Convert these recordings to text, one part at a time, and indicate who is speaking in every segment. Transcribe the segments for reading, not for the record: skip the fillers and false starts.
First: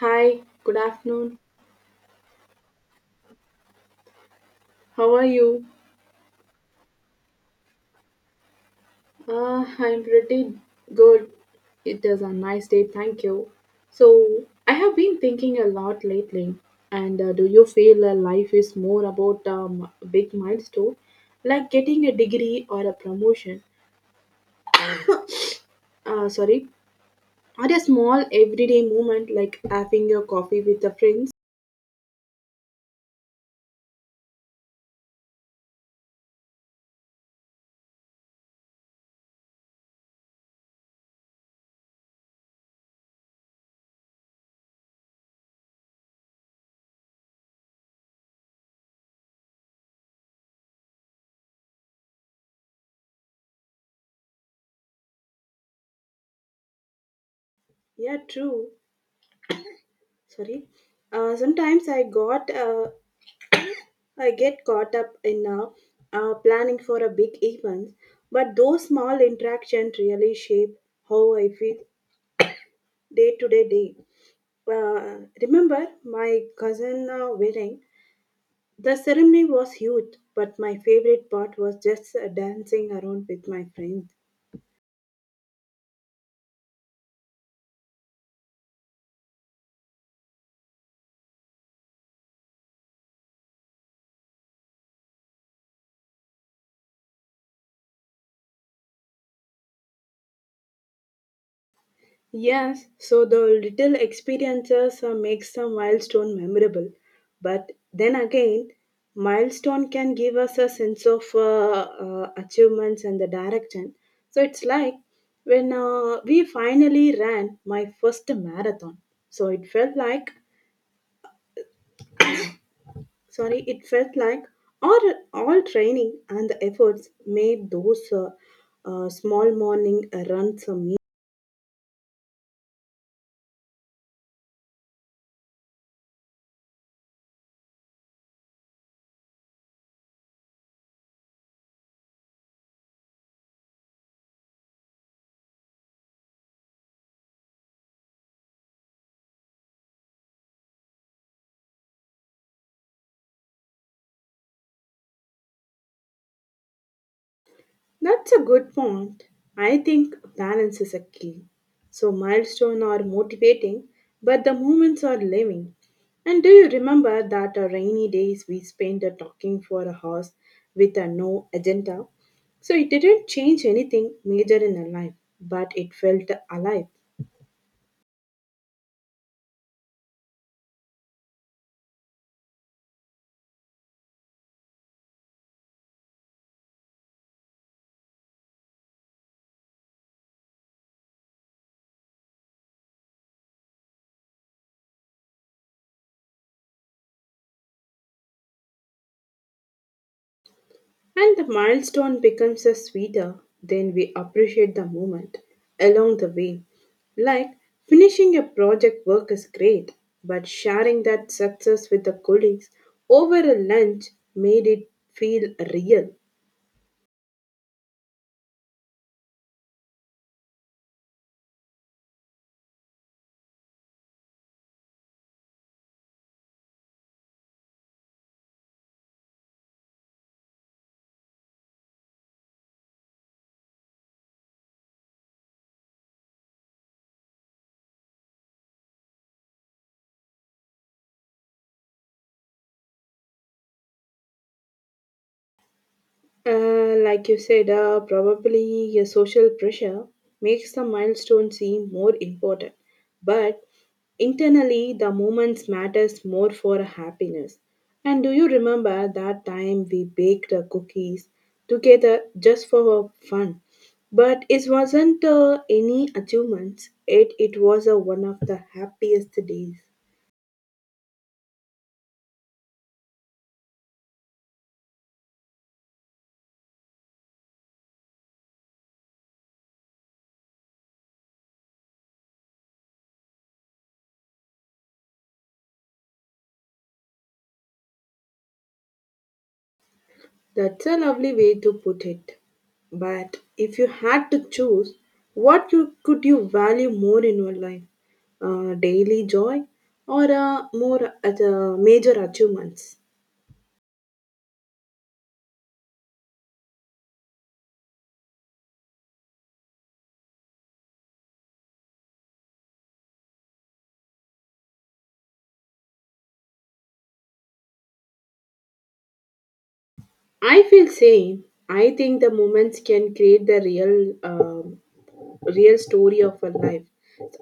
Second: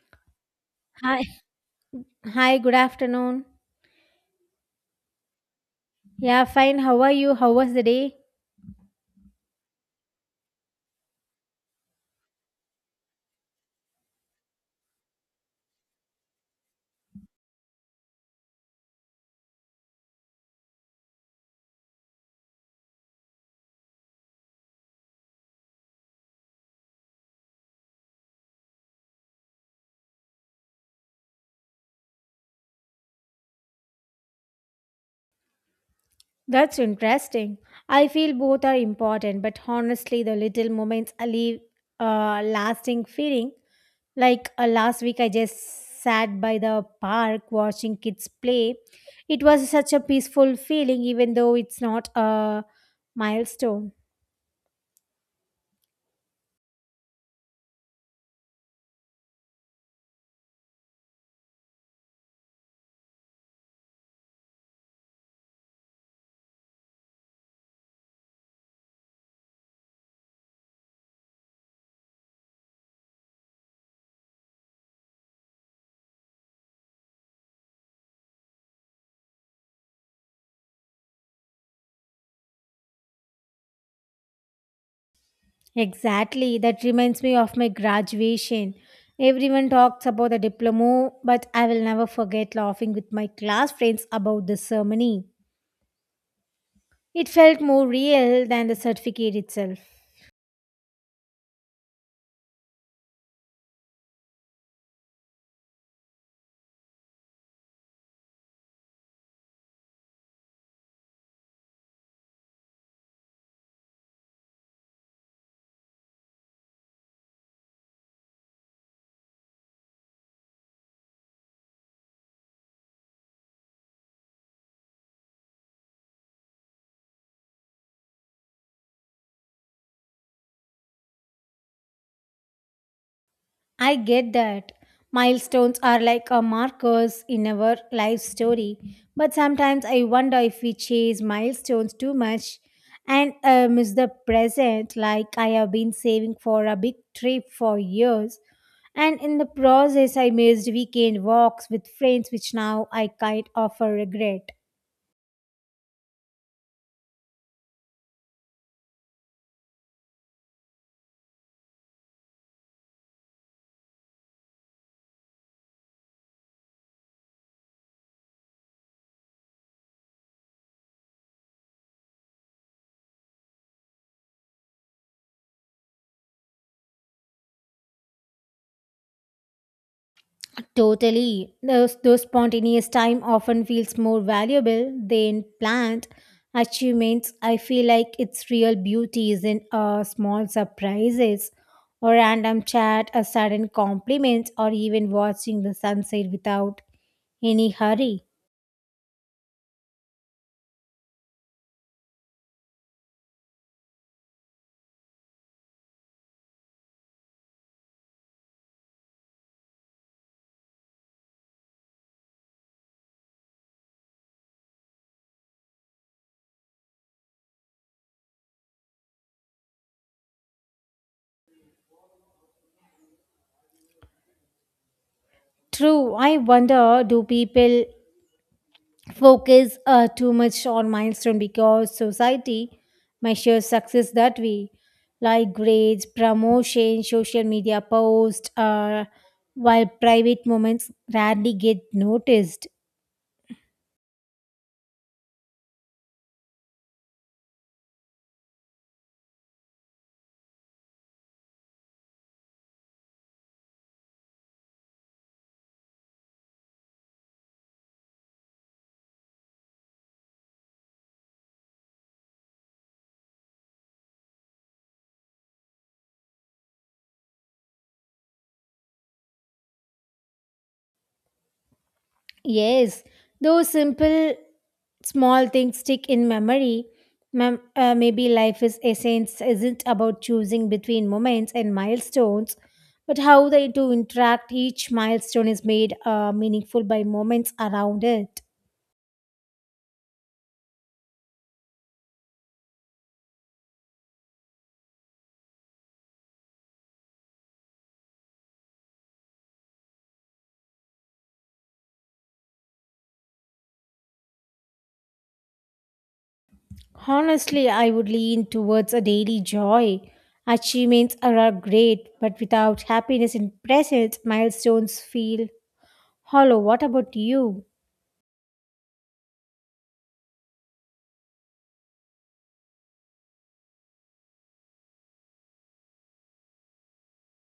Speaker 1: Hi, good afternoon.
Speaker 2: Hi. Hi, good afternoon.
Speaker 1: How are you?
Speaker 2: Yeah, fine. How are you? How was the day?
Speaker 1: I'm pretty good. It is a nice day, thank you. So, I have been thinking a lot lately, and do you feel life is more about big milestone, like getting a degree or a promotion? Uh, sorry, or a small everyday moment like having a coffee with the friends?
Speaker 2: That's interesting. I feel both are important, but honestly, the little moments I leave a lasting feeling. Like last week, I just sat by the park watching kids play. It was such a peaceful feeling, even though it's not a milestone.
Speaker 1: Yeah, true. Sorry. Sometimes I get caught up in planning for a big event, but those small interactions really shape how I feel day to day. Remember my cousin wedding? The ceremony was huge, but my favorite part was just dancing around with my friends.
Speaker 2: Exactly. That reminds me of my graduation. Everyone talks about the diploma, but I will never forget laughing with my class friends about the ceremony. It felt more real than the certificate itself.
Speaker 1: Yes, so the little experiences make some milestone memorable. But then again, milestone can give us a sense of achievements and the direction. So it's like when we finally ran my first marathon. So it felt like, it felt like all, all training and the efforts made those small morning runs a
Speaker 2: I get that. Milestones are like a markers in our life story, but sometimes I wonder if we chase milestones too much and miss the present. Like I have been saving for a big trip for years, and in the process, I missed weekend walks with friends, which now I kind of regret.
Speaker 1: That's a good point. I think balance is a key. So milestones are motivating, but the moments are living. And do you remember that our rainy days we spent talking for a horse with a no agenda? So it didn't change anything major in our life, but it felt alive.
Speaker 2: Totally. Those spontaneous time often feels more valuable than planned achievements. I feel like its real beauty is in small surprises or random chat, a sudden compliment, or even watching the sunset without any hurry.
Speaker 1: And the milestone becomes a sweeter then we appreciate the moment along the way. Like finishing a project work is great, but sharing that success with the colleagues over a lunch made it feel real.
Speaker 2: True, I wonder do people focus too much on milestone because society measures success that way, like grades, promotion, social media posts, while private moments rarely get noticed.
Speaker 1: Like you said, probably social pressure makes the milestone seem more important, but internally the moments matters more for happiness. And do you remember that time we baked cookies together just for fun? But it wasn't any achievements. It was one of the happiest days.
Speaker 2: Yes, those simple small things stick in memory. Maybe life is essence isn't about choosing between moments and milestones, but how they do interact. Each milestone is made meaningful by moments around it.
Speaker 1: That's a lovely way to put it. But if you had to choose, could you value more in your life? Daily joy or major achievements?
Speaker 2: Honestly, I would lean towards a daily joy. Achievements are great, but without happiness in presence, milestones feel hollow. What about you?
Speaker 1: I feel same. I think the moments can create the real, real story of a life.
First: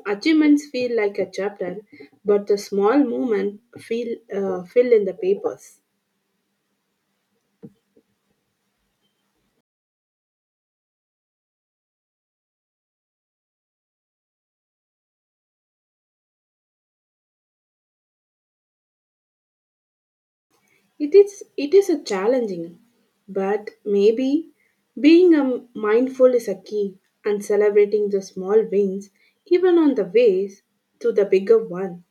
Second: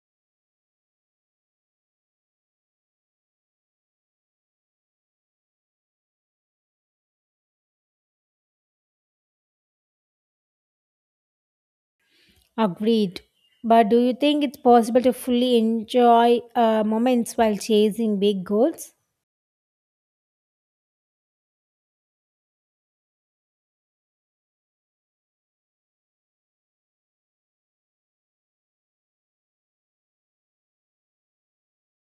Speaker 1: Achievements feel like a chapter, but the small moment feel fill in the papers.
Speaker 2: Agreed. But do you think it's possible to fully enjoy moments while chasing big goals?
Speaker 1: It is a challenging, but maybe being a mindful is a key and celebrating the small wins even on the ways to the bigger one.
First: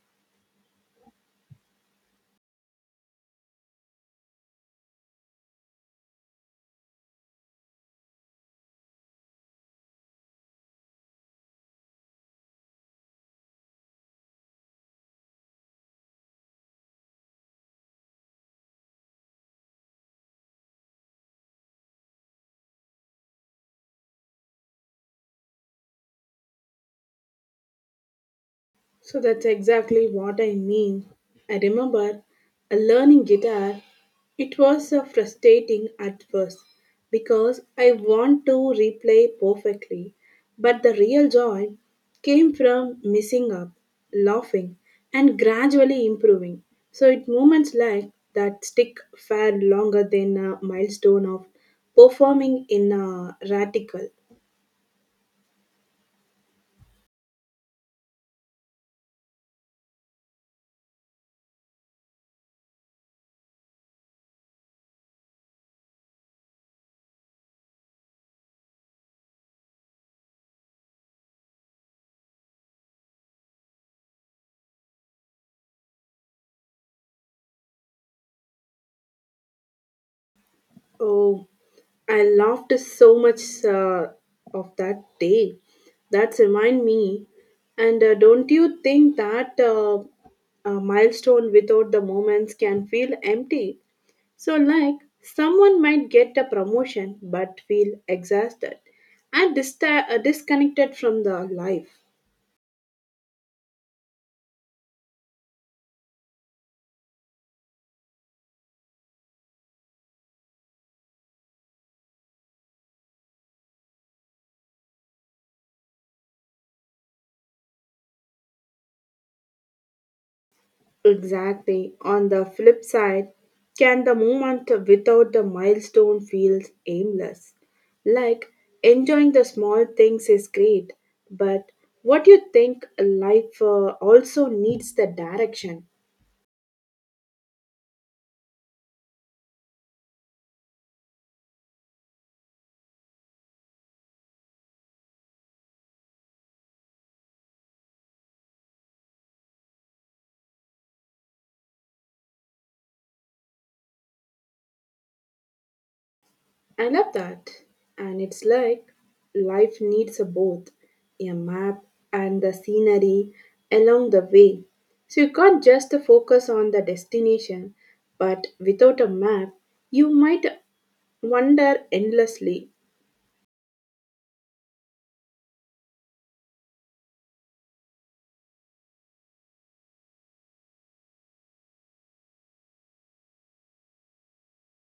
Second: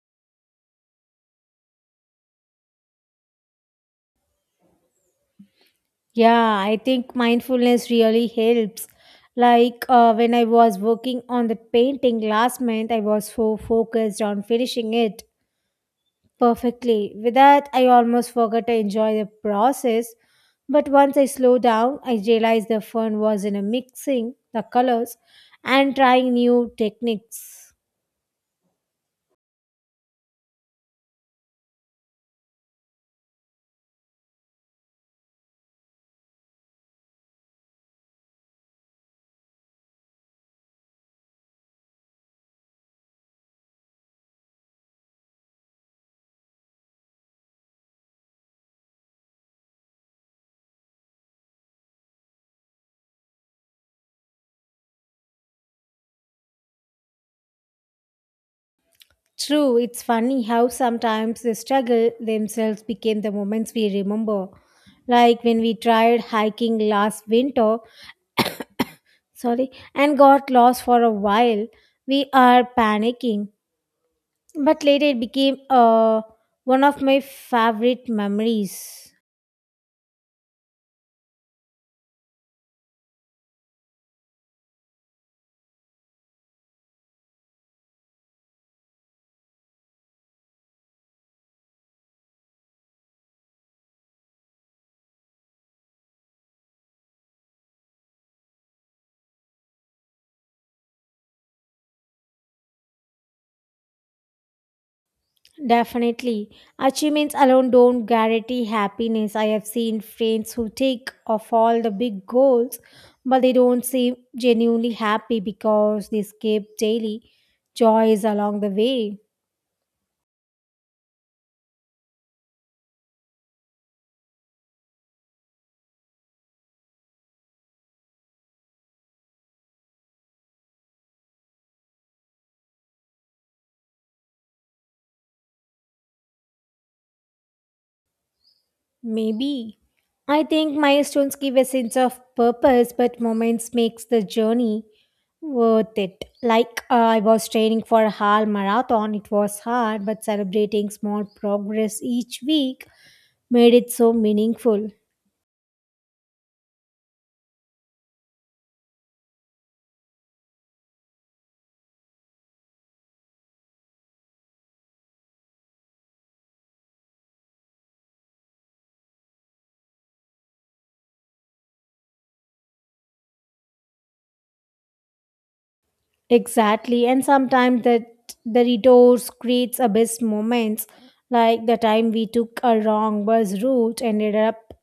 Speaker 2: Yeah, I think mindfulness really helps. Like when I was working on the painting last month, I was so focused on finishing it perfectly. With that, I almost forgot to enjoy the process. But once I slowed down, I realized the fun was in a mixing the colors and trying new techniques.
Speaker 1: So that's exactly what I mean. I remember a learning guitar. It was frustrating at first because I want to replay perfectly, but the real joy came from messing up, laughing, and gradually improving. So it moments like that stick far longer than a milestone of performing in a radical.
Speaker 2: True, it's funny how sometimes the struggle themselves became the moments we remember. Like when we tried hiking last winter, sorry, and got lost for a while, we are panicking. But later it became one of my favorite memories.
Speaker 1: Oh, I laughed so much of that day. That's remind me. And don't you think that a milestone without the moments can feel empty? So, like someone might get a promotion but feel exhausted and disconnected from the life.
Speaker 2: Definitely. Achievements alone don't guarantee happiness. I have seen friends who take off all the big goals, but they don't seem genuinely happy because they skip daily joys along the way.
Speaker 1: Exactly. On the flip side, can the moment without the milestone feels aimless? Like enjoying the small things is great, but what you think life also needs the direction.
Speaker 2: Maybe. I think milestones give a sense of purpose, but moments makes the journey worth it. Like I was training for a half marathon, it was hard, but celebrating small progress each week made it so meaningful.
Speaker 1: I love that. And it's like life needs a both a map and the scenery along the way. So you can't just focus on the destination, but without a map, you might wonder endlessly.
Speaker 2: Exactly, and sometimes that the detours creates a best moments, like the time we took a wrong bus route and ended up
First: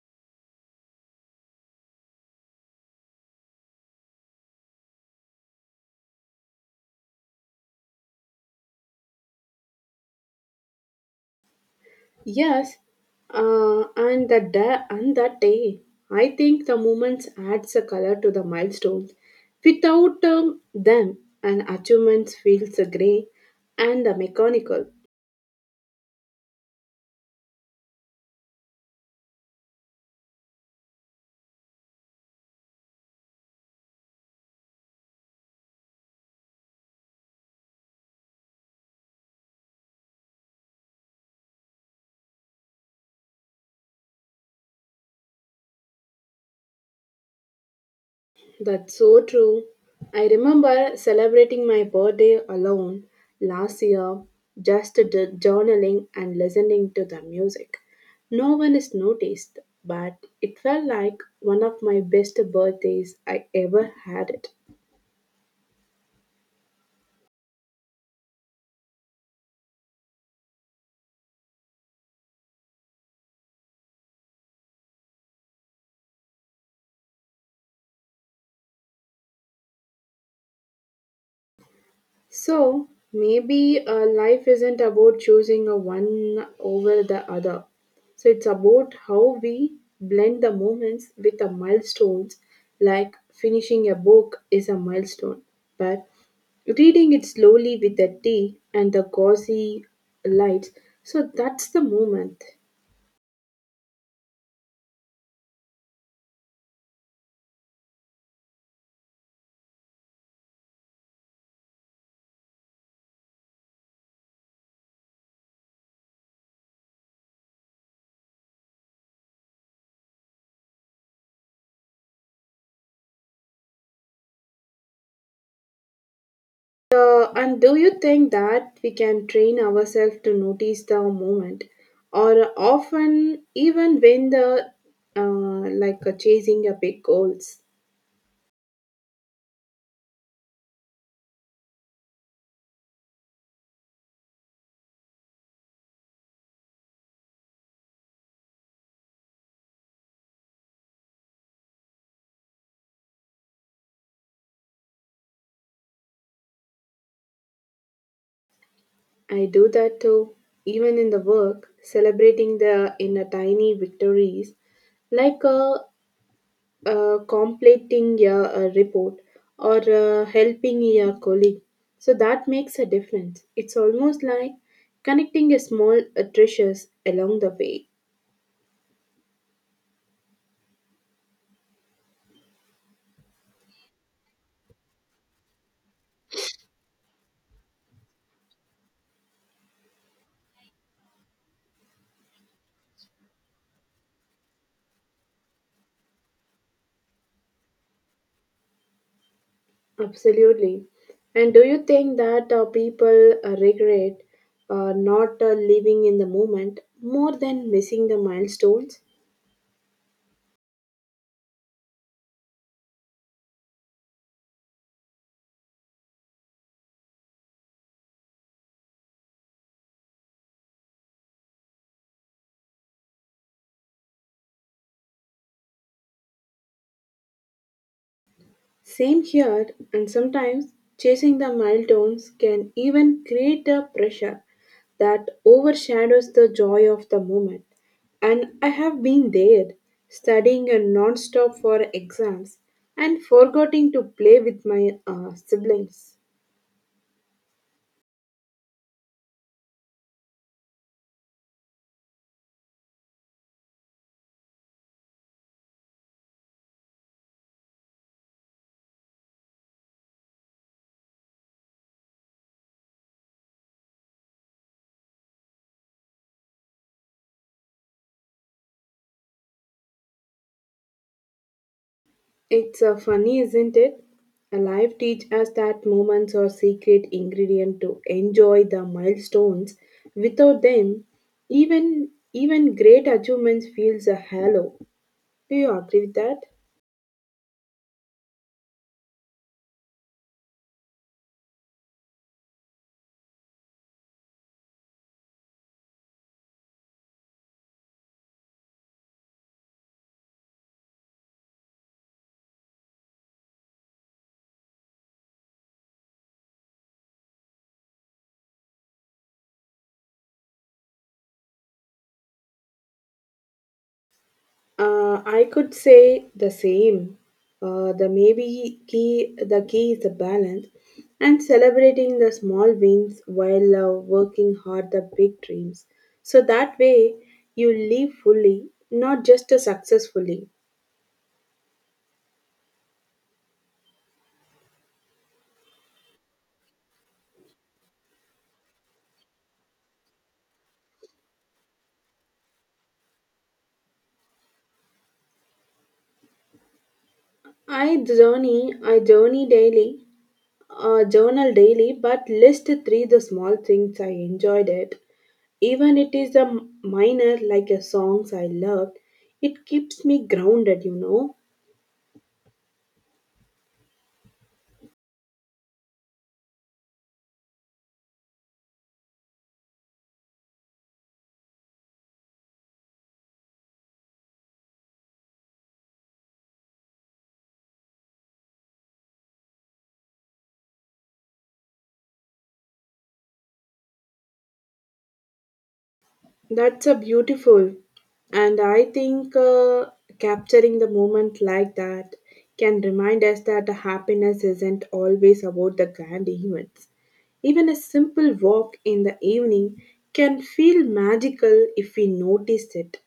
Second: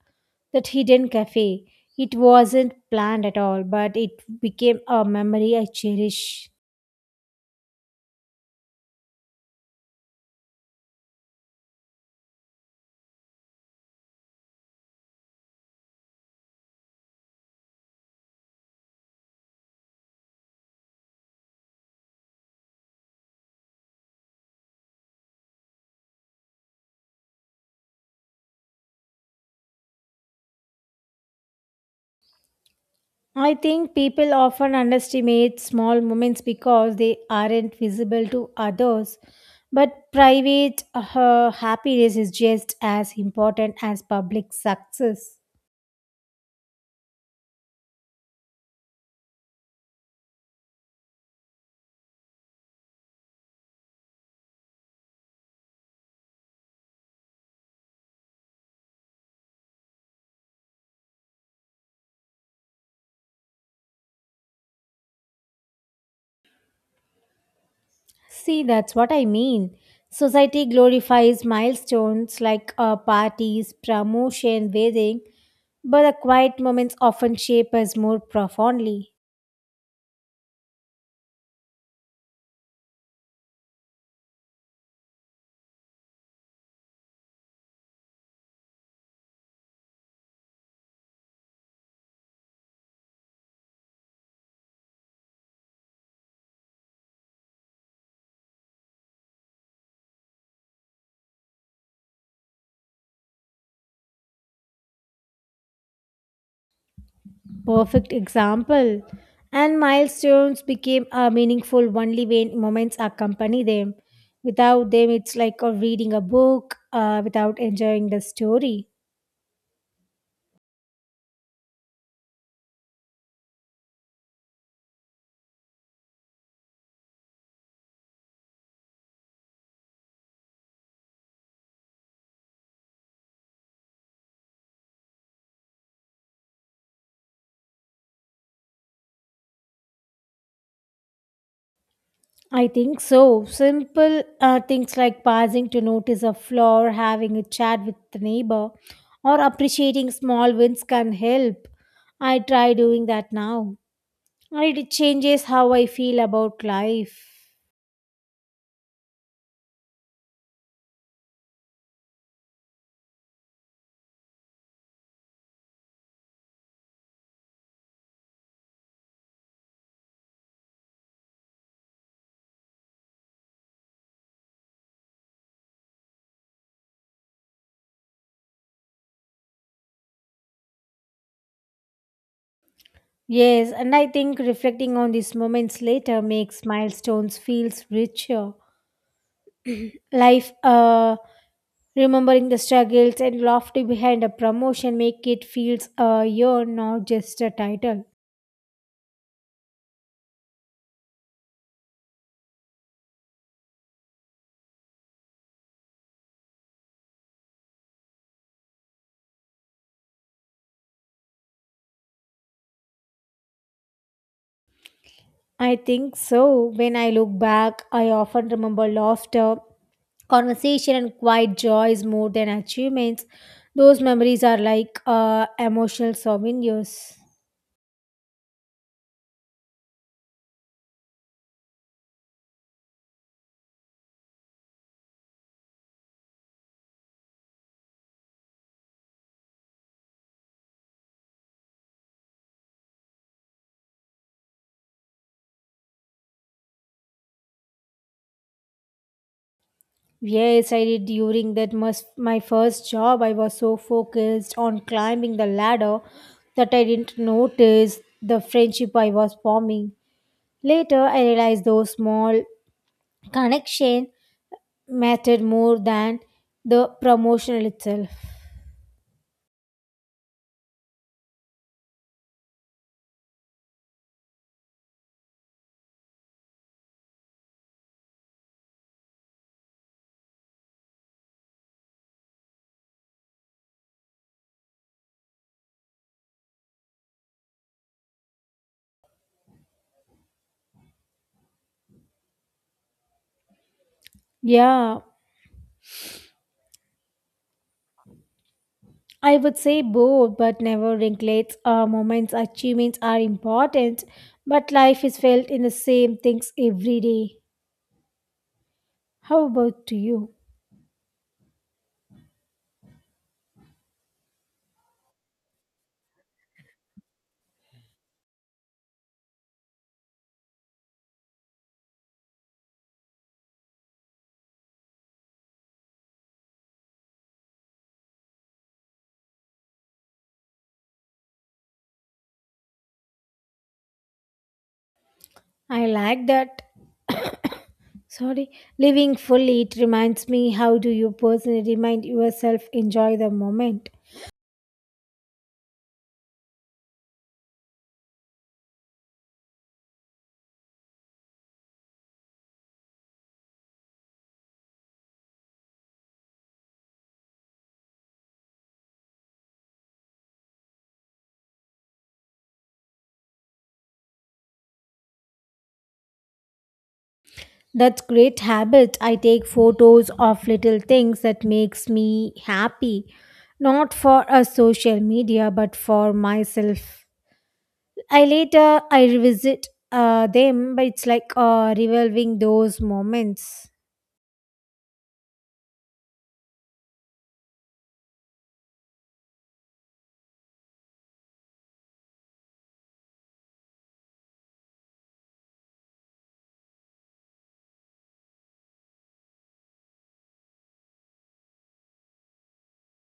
Speaker 2: that hidden cafe. It wasn't planned at all, but it became a memory I cherish.
Speaker 1: Yes, and that day, I think the moments adds a color to the milestones. Without them, an achievements feels grey and the mechanical.
Speaker 2: I think people often underestimate small moments because they aren't visible to others, but private happiness is just as important as public success.
Speaker 1: That's so true. I remember celebrating my birthday alone last year, just journaling and listening to the music. No one is noticed, but it felt like one of my best birthdays I ever had.
Speaker 2: See, that's what I mean. Society glorifies milestones like parties, promotion, wedding, but the quiet moments often shape us more profoundly.
Speaker 1: So maybe life isn't about choosing a one over the other. So it's about how we blend the moments with the milestones, like finishing a book is a milestone, but reading it slowly with the tea and the gauzy lights. So that's the moment.
Speaker 2: Perfect example. And milestones became meaningful only when moments accompany them. Without them, it's like reading a book without enjoying the story.
Speaker 1: And do you think that we can train ourselves to notice the moment, or often even when the chasing a big goals?
Speaker 2: I think so. Simple things like pausing to notice a flaw, or having a chat with the neighbor, or appreciating small wins can help. I try doing that now. And it changes how I feel about life.
Speaker 1: I do that too, even in the work, celebrating the in a tiny victories, like completing a report or helping your colleague. So that makes a difference. It's almost like connecting a small treasures along the way.
Speaker 2: Yes, and I think reflecting on these moments later makes milestones feels richer. Life Remembering the struggles and laughter behind a promotion make it feels a year, not just a title.
Speaker 1: Absolutely. And do you think that people regret not living in the moment more than missing the milestones?
Speaker 2: I think so. When I look back, I often remember laughter, conversation, and quiet joys more than achievements. Those memories are like emotional souvenirs.
Speaker 1: Same here, and sometimes chasing the milestones can even create a pressure that overshadows the joy of the moment. And I have been there, studying non-stop for exams and forgetting to play with my siblings.
Speaker 2: Yes, I did during that must my first job. I was so focused on climbing the ladder that I didn't notice the friendship I was forming. Later, I realized those small connection mattered more than the promotional itself.
Speaker 1: It's funny, isn't it? Life teach us that moments are secret ingredient to enjoy the milestones. Without them, even great achievements feels a hollow. Do you agree with that?
Speaker 2: Yeah, I would say both, but never neglects moments, achievements are important, but life is felt in the same things every day. How about to you?
Speaker 1: I could say the same. The key is the balance and celebrating the small wins while working hard the big dreams. So that way you live fully, not just successfully.
Speaker 2: I like that. Sorry, living fully, it reminds me how do you personally remind yourself enjoy the moment.
Speaker 1: I journal daily, but list three the small things I enjoyed it. Even it is a minor like a songs I loved. It keeps me grounded, you know.
Speaker 2: That's great habit. I take photos of little things that makes me happy, not for a social media, but for myself. I later I revisit them, but it's like revolving those moments.
Speaker 1: That's a beautiful, and I think capturing the moment like that can remind us that the happiness isn't always about the grand events. Even a simple walk in the evening can feel magical if we notice it.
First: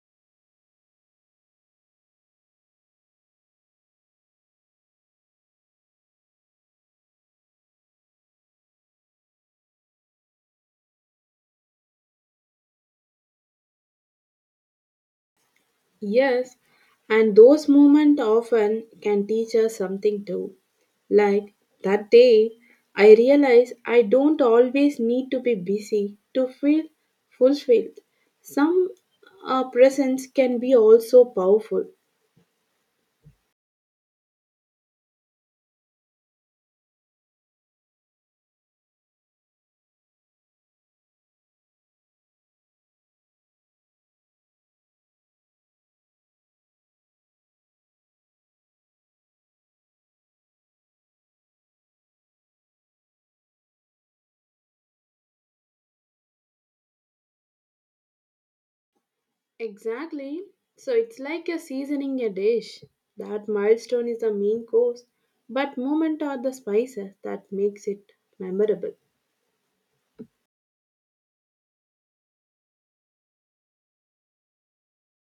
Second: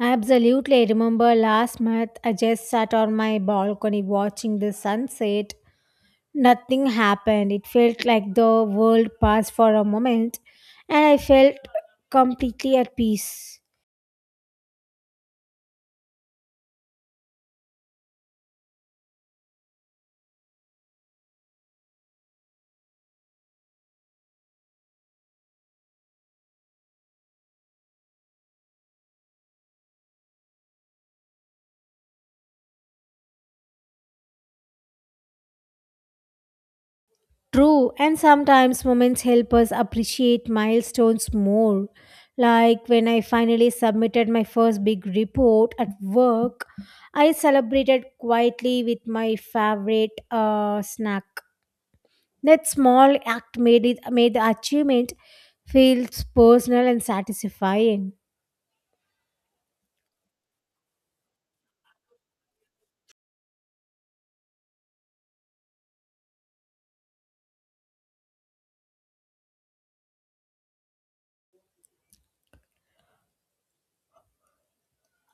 Speaker 2: Absolutely, I remember last month I just sat on my balcony watching the sunset. Nothing happened. It felt like the world paused for a moment, and I felt completely at peace.
Speaker 1: Yes, and those moments often can teach us something too. Like that day, I realized I don't always need to be busy to feel fulfilled. Some presence can be also powerful.
Speaker 2: True, and sometimes moments help us appreciate milestones more. Like when I finally submitted my first big report at work, I celebrated quietly with my favorite snack. That small act made it made the achievement feels personal and satisfying.
Speaker 1: Exactly. So it's like you're seasoning a dish. That milestone is the main course, but moment are the spices that makes it memorable.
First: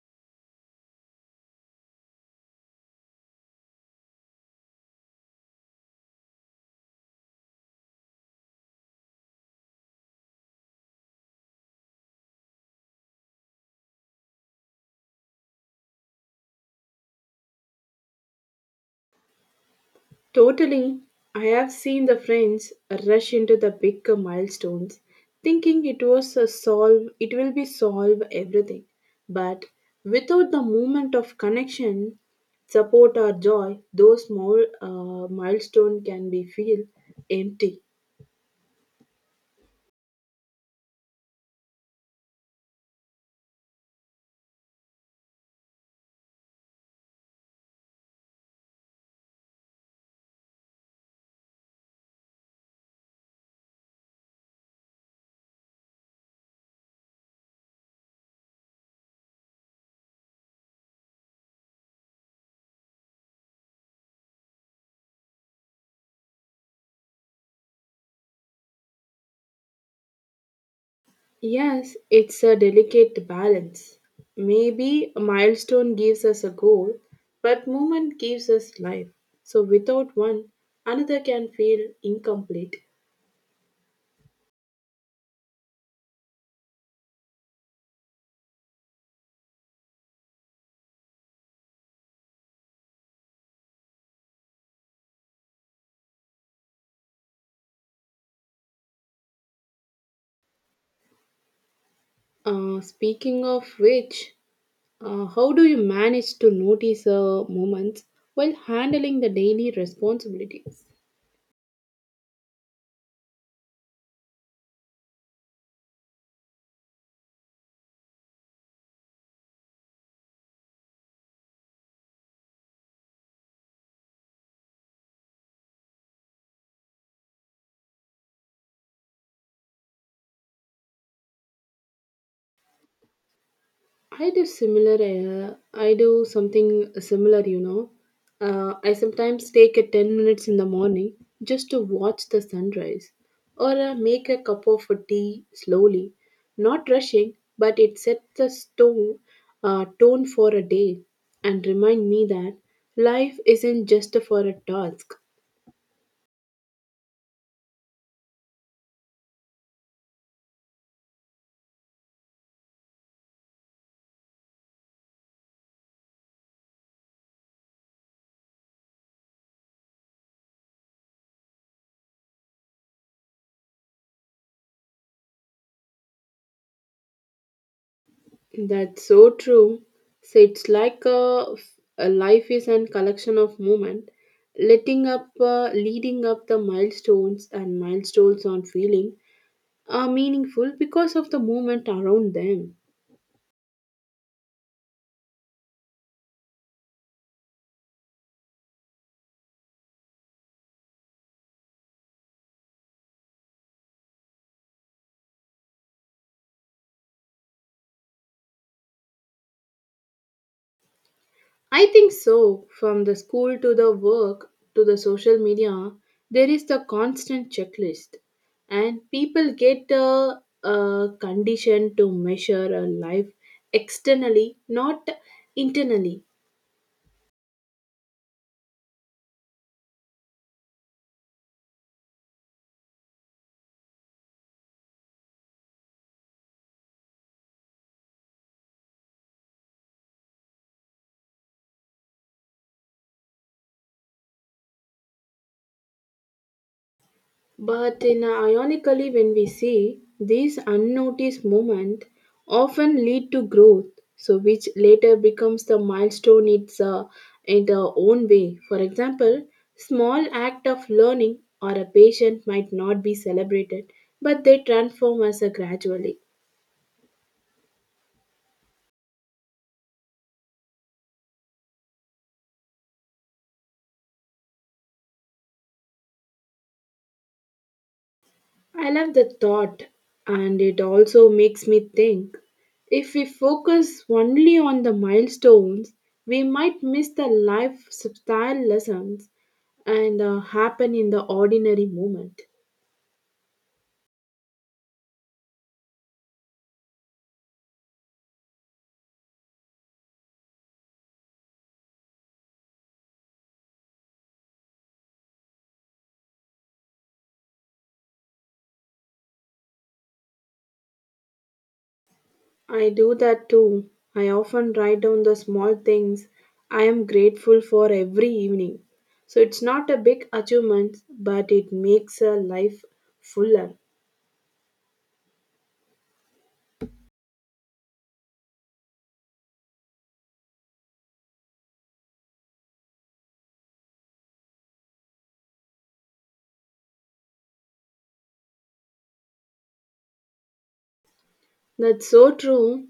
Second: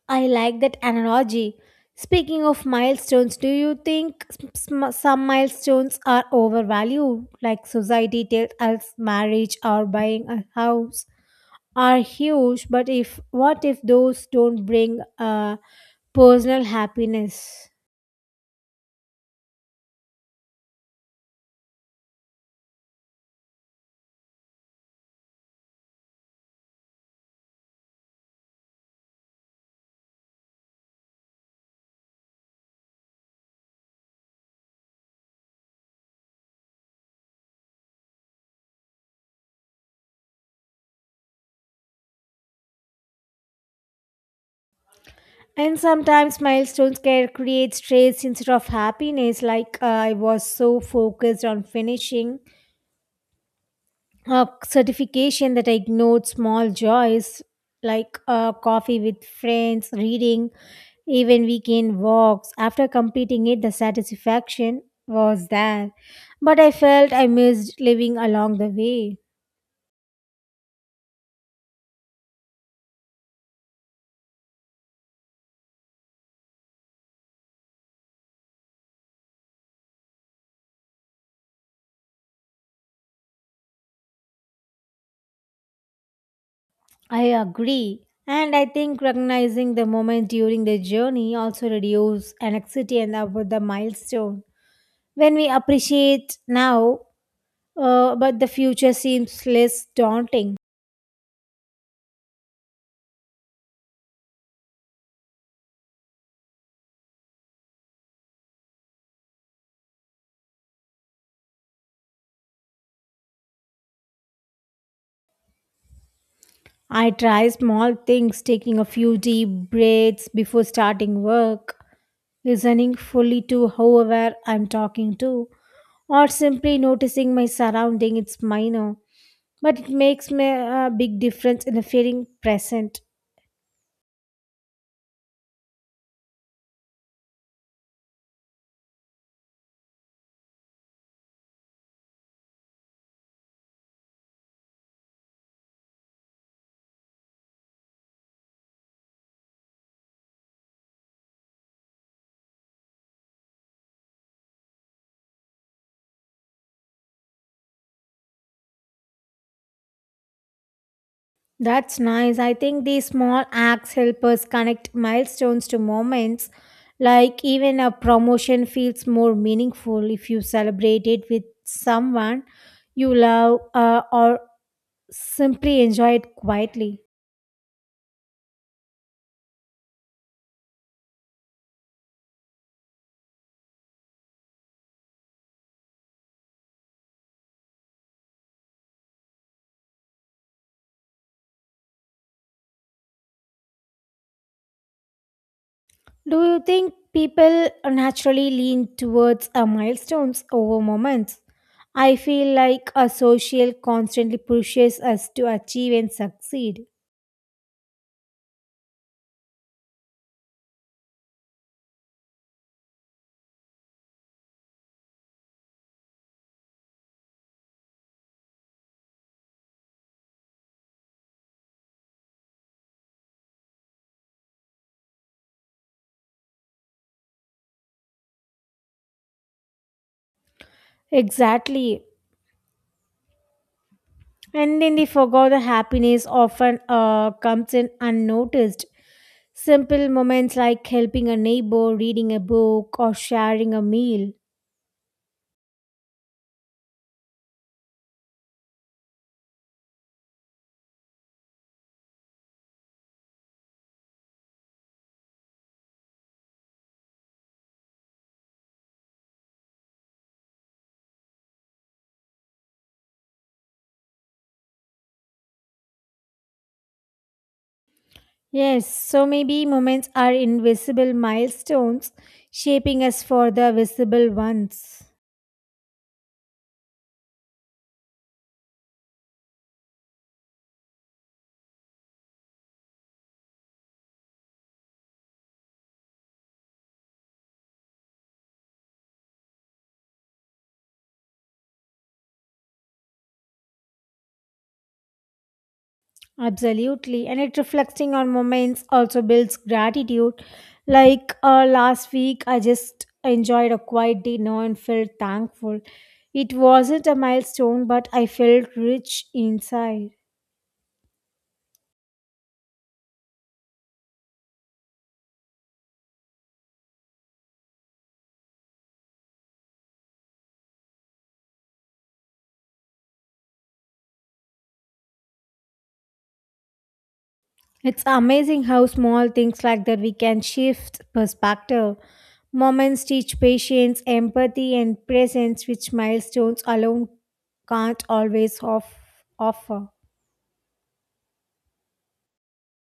Speaker 2: I like that analogy. Speaking of milestones, do you think some milestones are overvalued? Like society tells us marriage or buying a house are huge, but if what if those don't bring personal happiness?
Speaker 1: Totally. I have seen the friends rush into the big milestones, thinking it was a solve it will be solve everything. But without the moment of connection, support or joy, those small milestone can be feel empty.
Speaker 2: And sometimes milestones can create stress instead of happiness. Like I was so focused on finishing a certification that I ignored small joys like coffee with friends, reading, even weekend walks. After completing it, the satisfaction was there, but I felt I missed living along the way.
Speaker 1: Yes, it's a delicate balance. Maybe a milestone gives us a goal, but movement gives us life. So without one, another can feel incomplete.
Speaker 2: I agree. And I think recognizing the moment during the journey also reduces anxiety and about the milestone. When we appreciate now, but the future seems less daunting.
Speaker 1: Speaking of which, how do you manage to notice moments while handling the daily responsibilities?
Speaker 2: I try small things, taking a few deep breaths before starting work, listening fully to whoever I'm talking to, or simply noticing my surrounding. It's minor, but it makes me a big difference in the feeling present.
Speaker 1: I do something similar. You know, I sometimes take a 10 minutes in the morning just to watch the sunrise, or make a cup of tea slowly, not rushing, but it sets the stone tone for a day and remind me that life isn't just for a task
Speaker 2: That's nice. I think these small acts help us connect milestones to moments. Like even a promotion feels more meaningful if you celebrate it with someone you love, or simply enjoy it quietly.
Speaker 1: That's so true. So it's like a life is a collection of moment, leading up the milestones and milestones on feeling are meaningful because of the movement around them.
Speaker 2: Do you think people naturally lean towards milestones over moments? I feel like a social constantly pushes us to achieve and succeed.
Speaker 1: I think so. From the school to the work to the social media, there is the constant checklist, and people get conditioned to measure a life externally, not internally
Speaker 2: Exactly. And then they forgot the happiness often comes in unnoticed. Simple moments like helping a neighbor, reading a book, or sharing a meal.
Speaker 1: But in ironically, when we see these unnoticed moments, often lead to growth, so which later becomes the milestone it's in their own way. For example, small act of learning or a patient might not be celebrated, but they transform us gradually.
Speaker 2: Yes, so maybe moments are invisible milestones shaping us for the visible ones.
Speaker 1: I love the thought, and it also makes me think if we focus only on the milestones, we might miss the life subtle lessons and happen in the ordinary moment.
Speaker 2: Absolutely. And it reflecting on moments also builds gratitude. Like last week, I just enjoyed a quiet dinner and felt thankful. It wasn't a milestone, but I felt rich inside.
Speaker 1: I do that too. I often write down the small things I am grateful for every evening. So it's not a big achievement, but it makes a life fuller.
Speaker 2: It's amazing how small things like that we can shift perspective. Moments teach patience, empathy, and presence, which milestones alone can't always offer.
Speaker 1: That's so true.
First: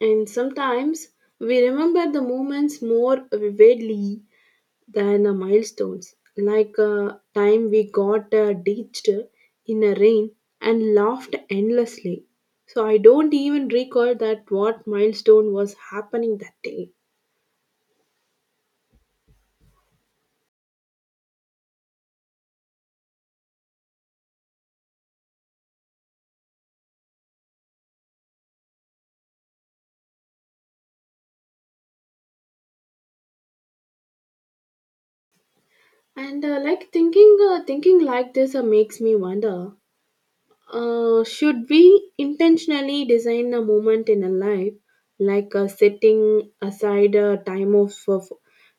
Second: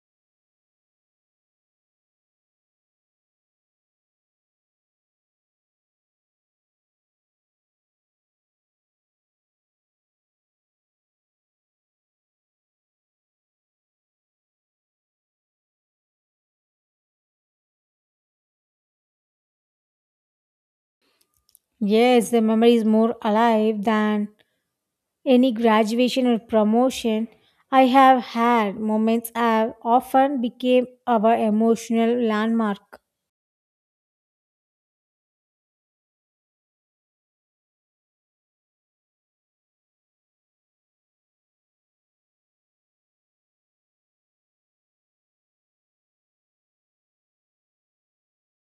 Speaker 1: And sometimes we remember the moments more vividly than the milestones, like a time we got ditched in a rain and laughed endlessly. So I don't even recall that what milestone was happening that day.
Speaker 2: Yes, the memory is more alive than any graduation or promotion I have had. Moments have often became our emotional landmark.
Speaker 1: And thinking like this makes me wonder. Should we intentionally design a moment in a life, like setting aside a time of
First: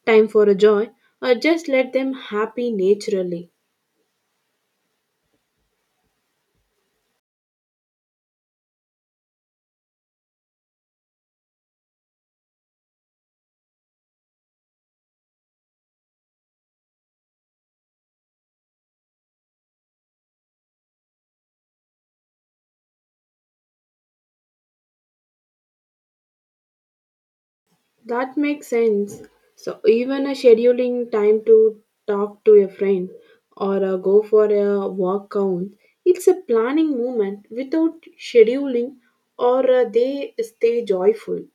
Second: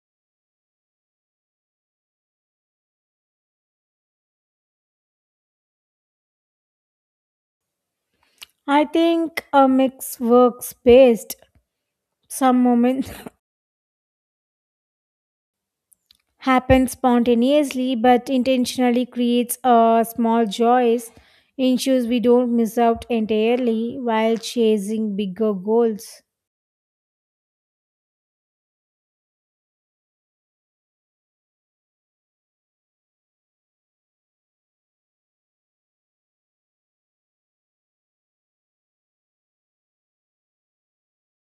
Speaker 1: time for a joy, or just let them happy naturally?
Speaker 2: I think a mix works best. Some moments happens spontaneously, but intentionally creates a small joys ensures we don't miss out entirely while chasing bigger goals.
Speaker 1: That makes sense. So even a scheduling time to talk to a friend or go for a walk count. It's a planning moment without scheduling, or they stay joyful.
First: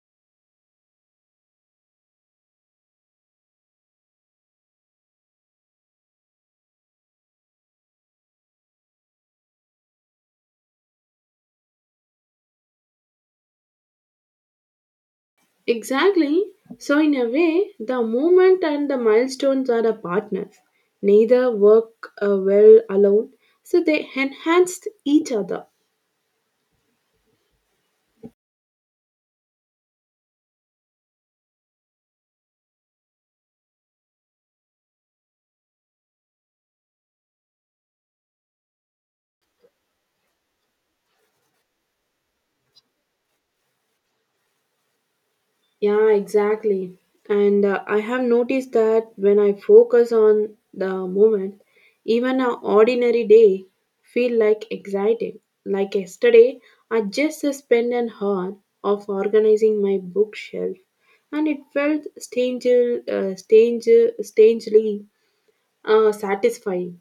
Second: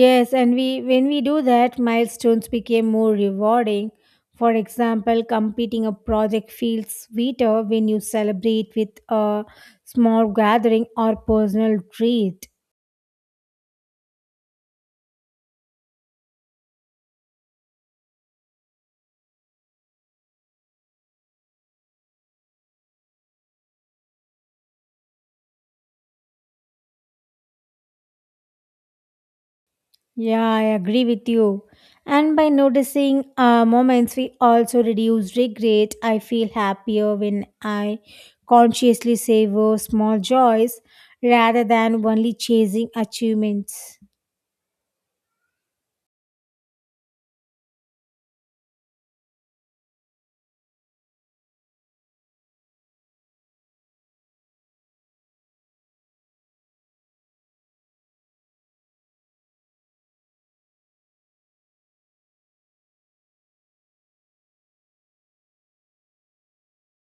Speaker 2: Yes, and we, when we do that, milestones become more rewarding. For example, completing a project feels sweeter when you celebrate with a small gathering or personal treat.
Speaker 1: Exactly. So, in a way, the movement and the milestones are the partners. Neither work well alone, so they enhanced each other.
Speaker 2: Yeah, I agree with you. And by noticing moments, we also reduce regret. I feel happier when I consciously savor small joys rather than only chasing achievements.
Speaker 1: Yeah, exactly. And I have noticed that when I focus on the moment, even an ordinary day feel like exciting. Like yesterday, I just spent an hour of organizing my bookshelf, and it felt strange, uh, strange, strangely satisfying.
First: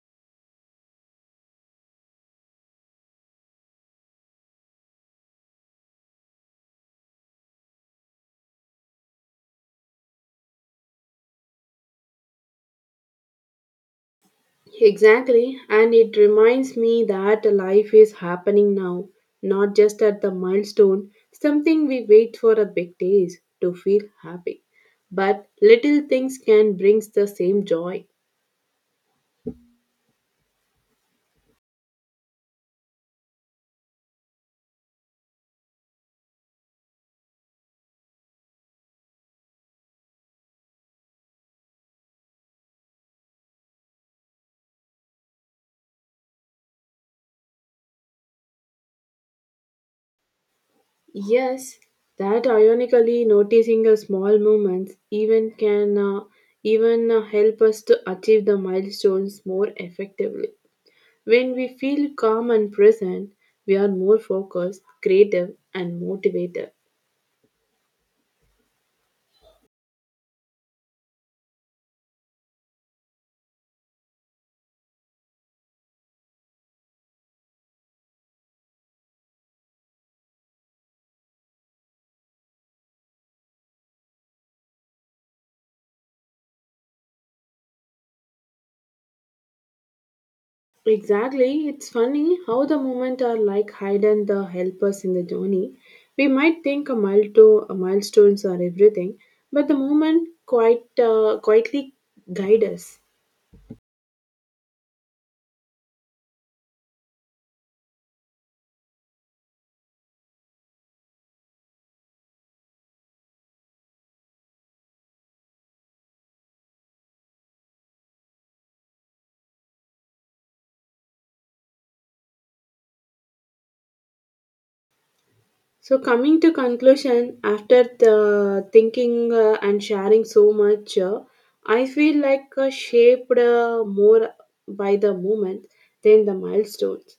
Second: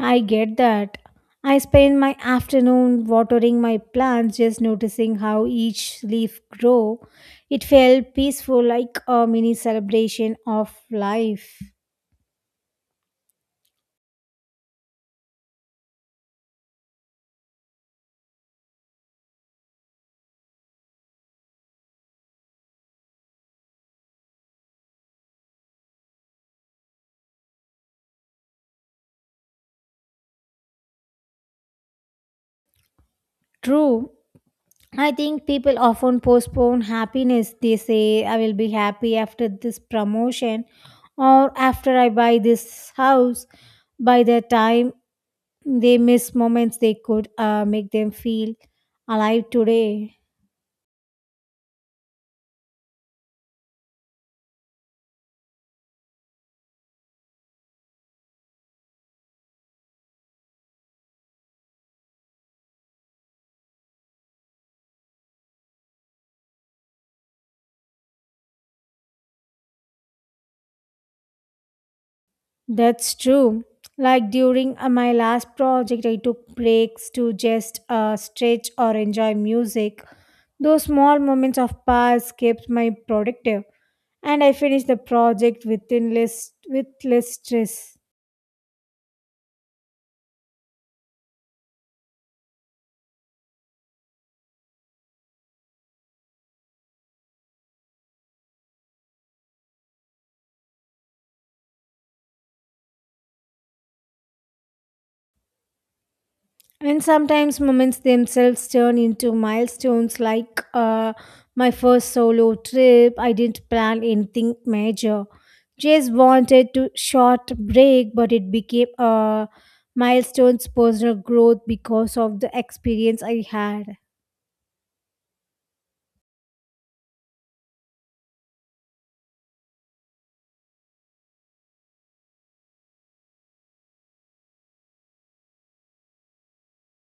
Speaker 2: I get that. I spend my afternoon watering my plants, just noticing how each leaf grow. It felt peaceful, like a mini celebration of life.
Speaker 1: Exactly, and it reminds me that life is happening now, not just at the milestone, something we wait for a big days to feel happy. But little things can bring the same joy.
Speaker 2: True, I think people often postpone happiness. They say, I will be happy after this promotion or after I buy this house. By the time they miss moments, they could make them feel alive today.
Speaker 1: Yes, that ironically noticing a small moments even can even help us to achieve the milestones more effectively. When we feel calm and present, we are more focused, creative, and motivated.
Speaker 2: That's true. Like during my last project, I took breaks to just stretch or enjoy music. Those small moments of pause kept me productive, and I finish the project within less with less stress.
Speaker 1: Exactly, it's funny how the moment are like hide and the help us in the journey. We might think a milestones are everything, but the moment quite quietly guide us.
Speaker 2: And sometimes moments themselves turn into milestones, like my first solo trip. I didn't plan anything major; just wanted to short break, but it became a milestones personal growth because of the experience I had.
Speaker 1: So coming to conclusion, after the thinking and sharing so much, I feel like shaped more by the moment than the milestones.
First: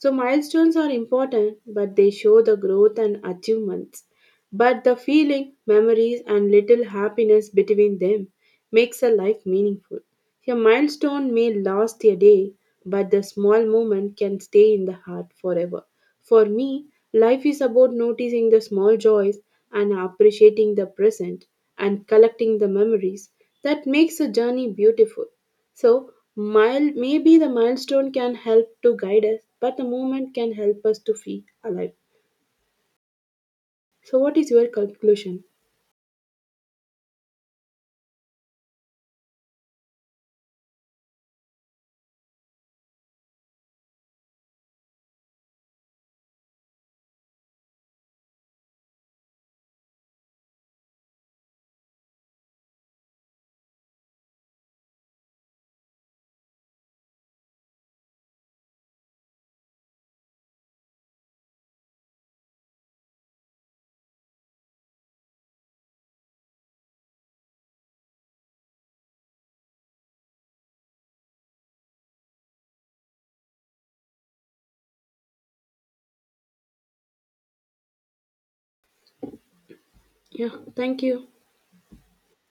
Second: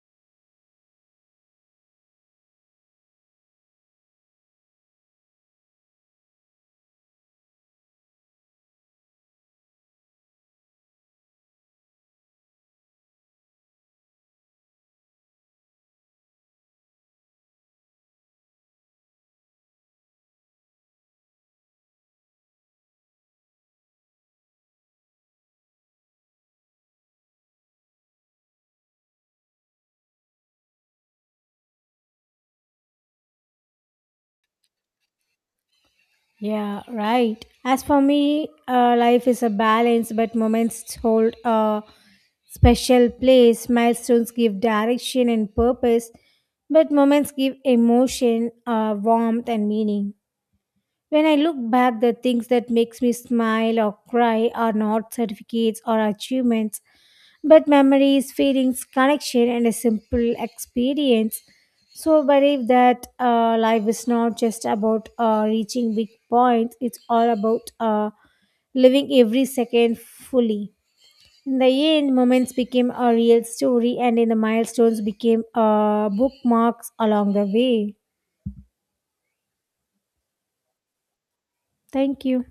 Speaker 1: So milestones are important, but they show the growth and achievements. But the feeling, memories, and little happiness between them makes a life meaningful. A milestone may last a day, but the small moment can stay in the heart forever. For me, life is about noticing the small joys and appreciating the present and collecting the memories that makes a journey beautiful. So, maybe the milestone can help to guide us, but the movement can help us to feel alive. So, what is your conclusion?
Speaker 2: Yeah, right. As for me, life is a balance, but moments hold a special place. Milestones give direction and purpose, but moments give emotion, warmth, and meaning. When I look back, the things that makes me smile or cry are not certificates or achievements, but memories, feelings, connection, and a simple experience. So I believe that life is not just about reaching big points; it's all about living every second fully. In the end, moments became a real story, and in the milestones became bookmarks along the way.
Speaker 1: Yeah, thank you.
Speaker 2: Thank you.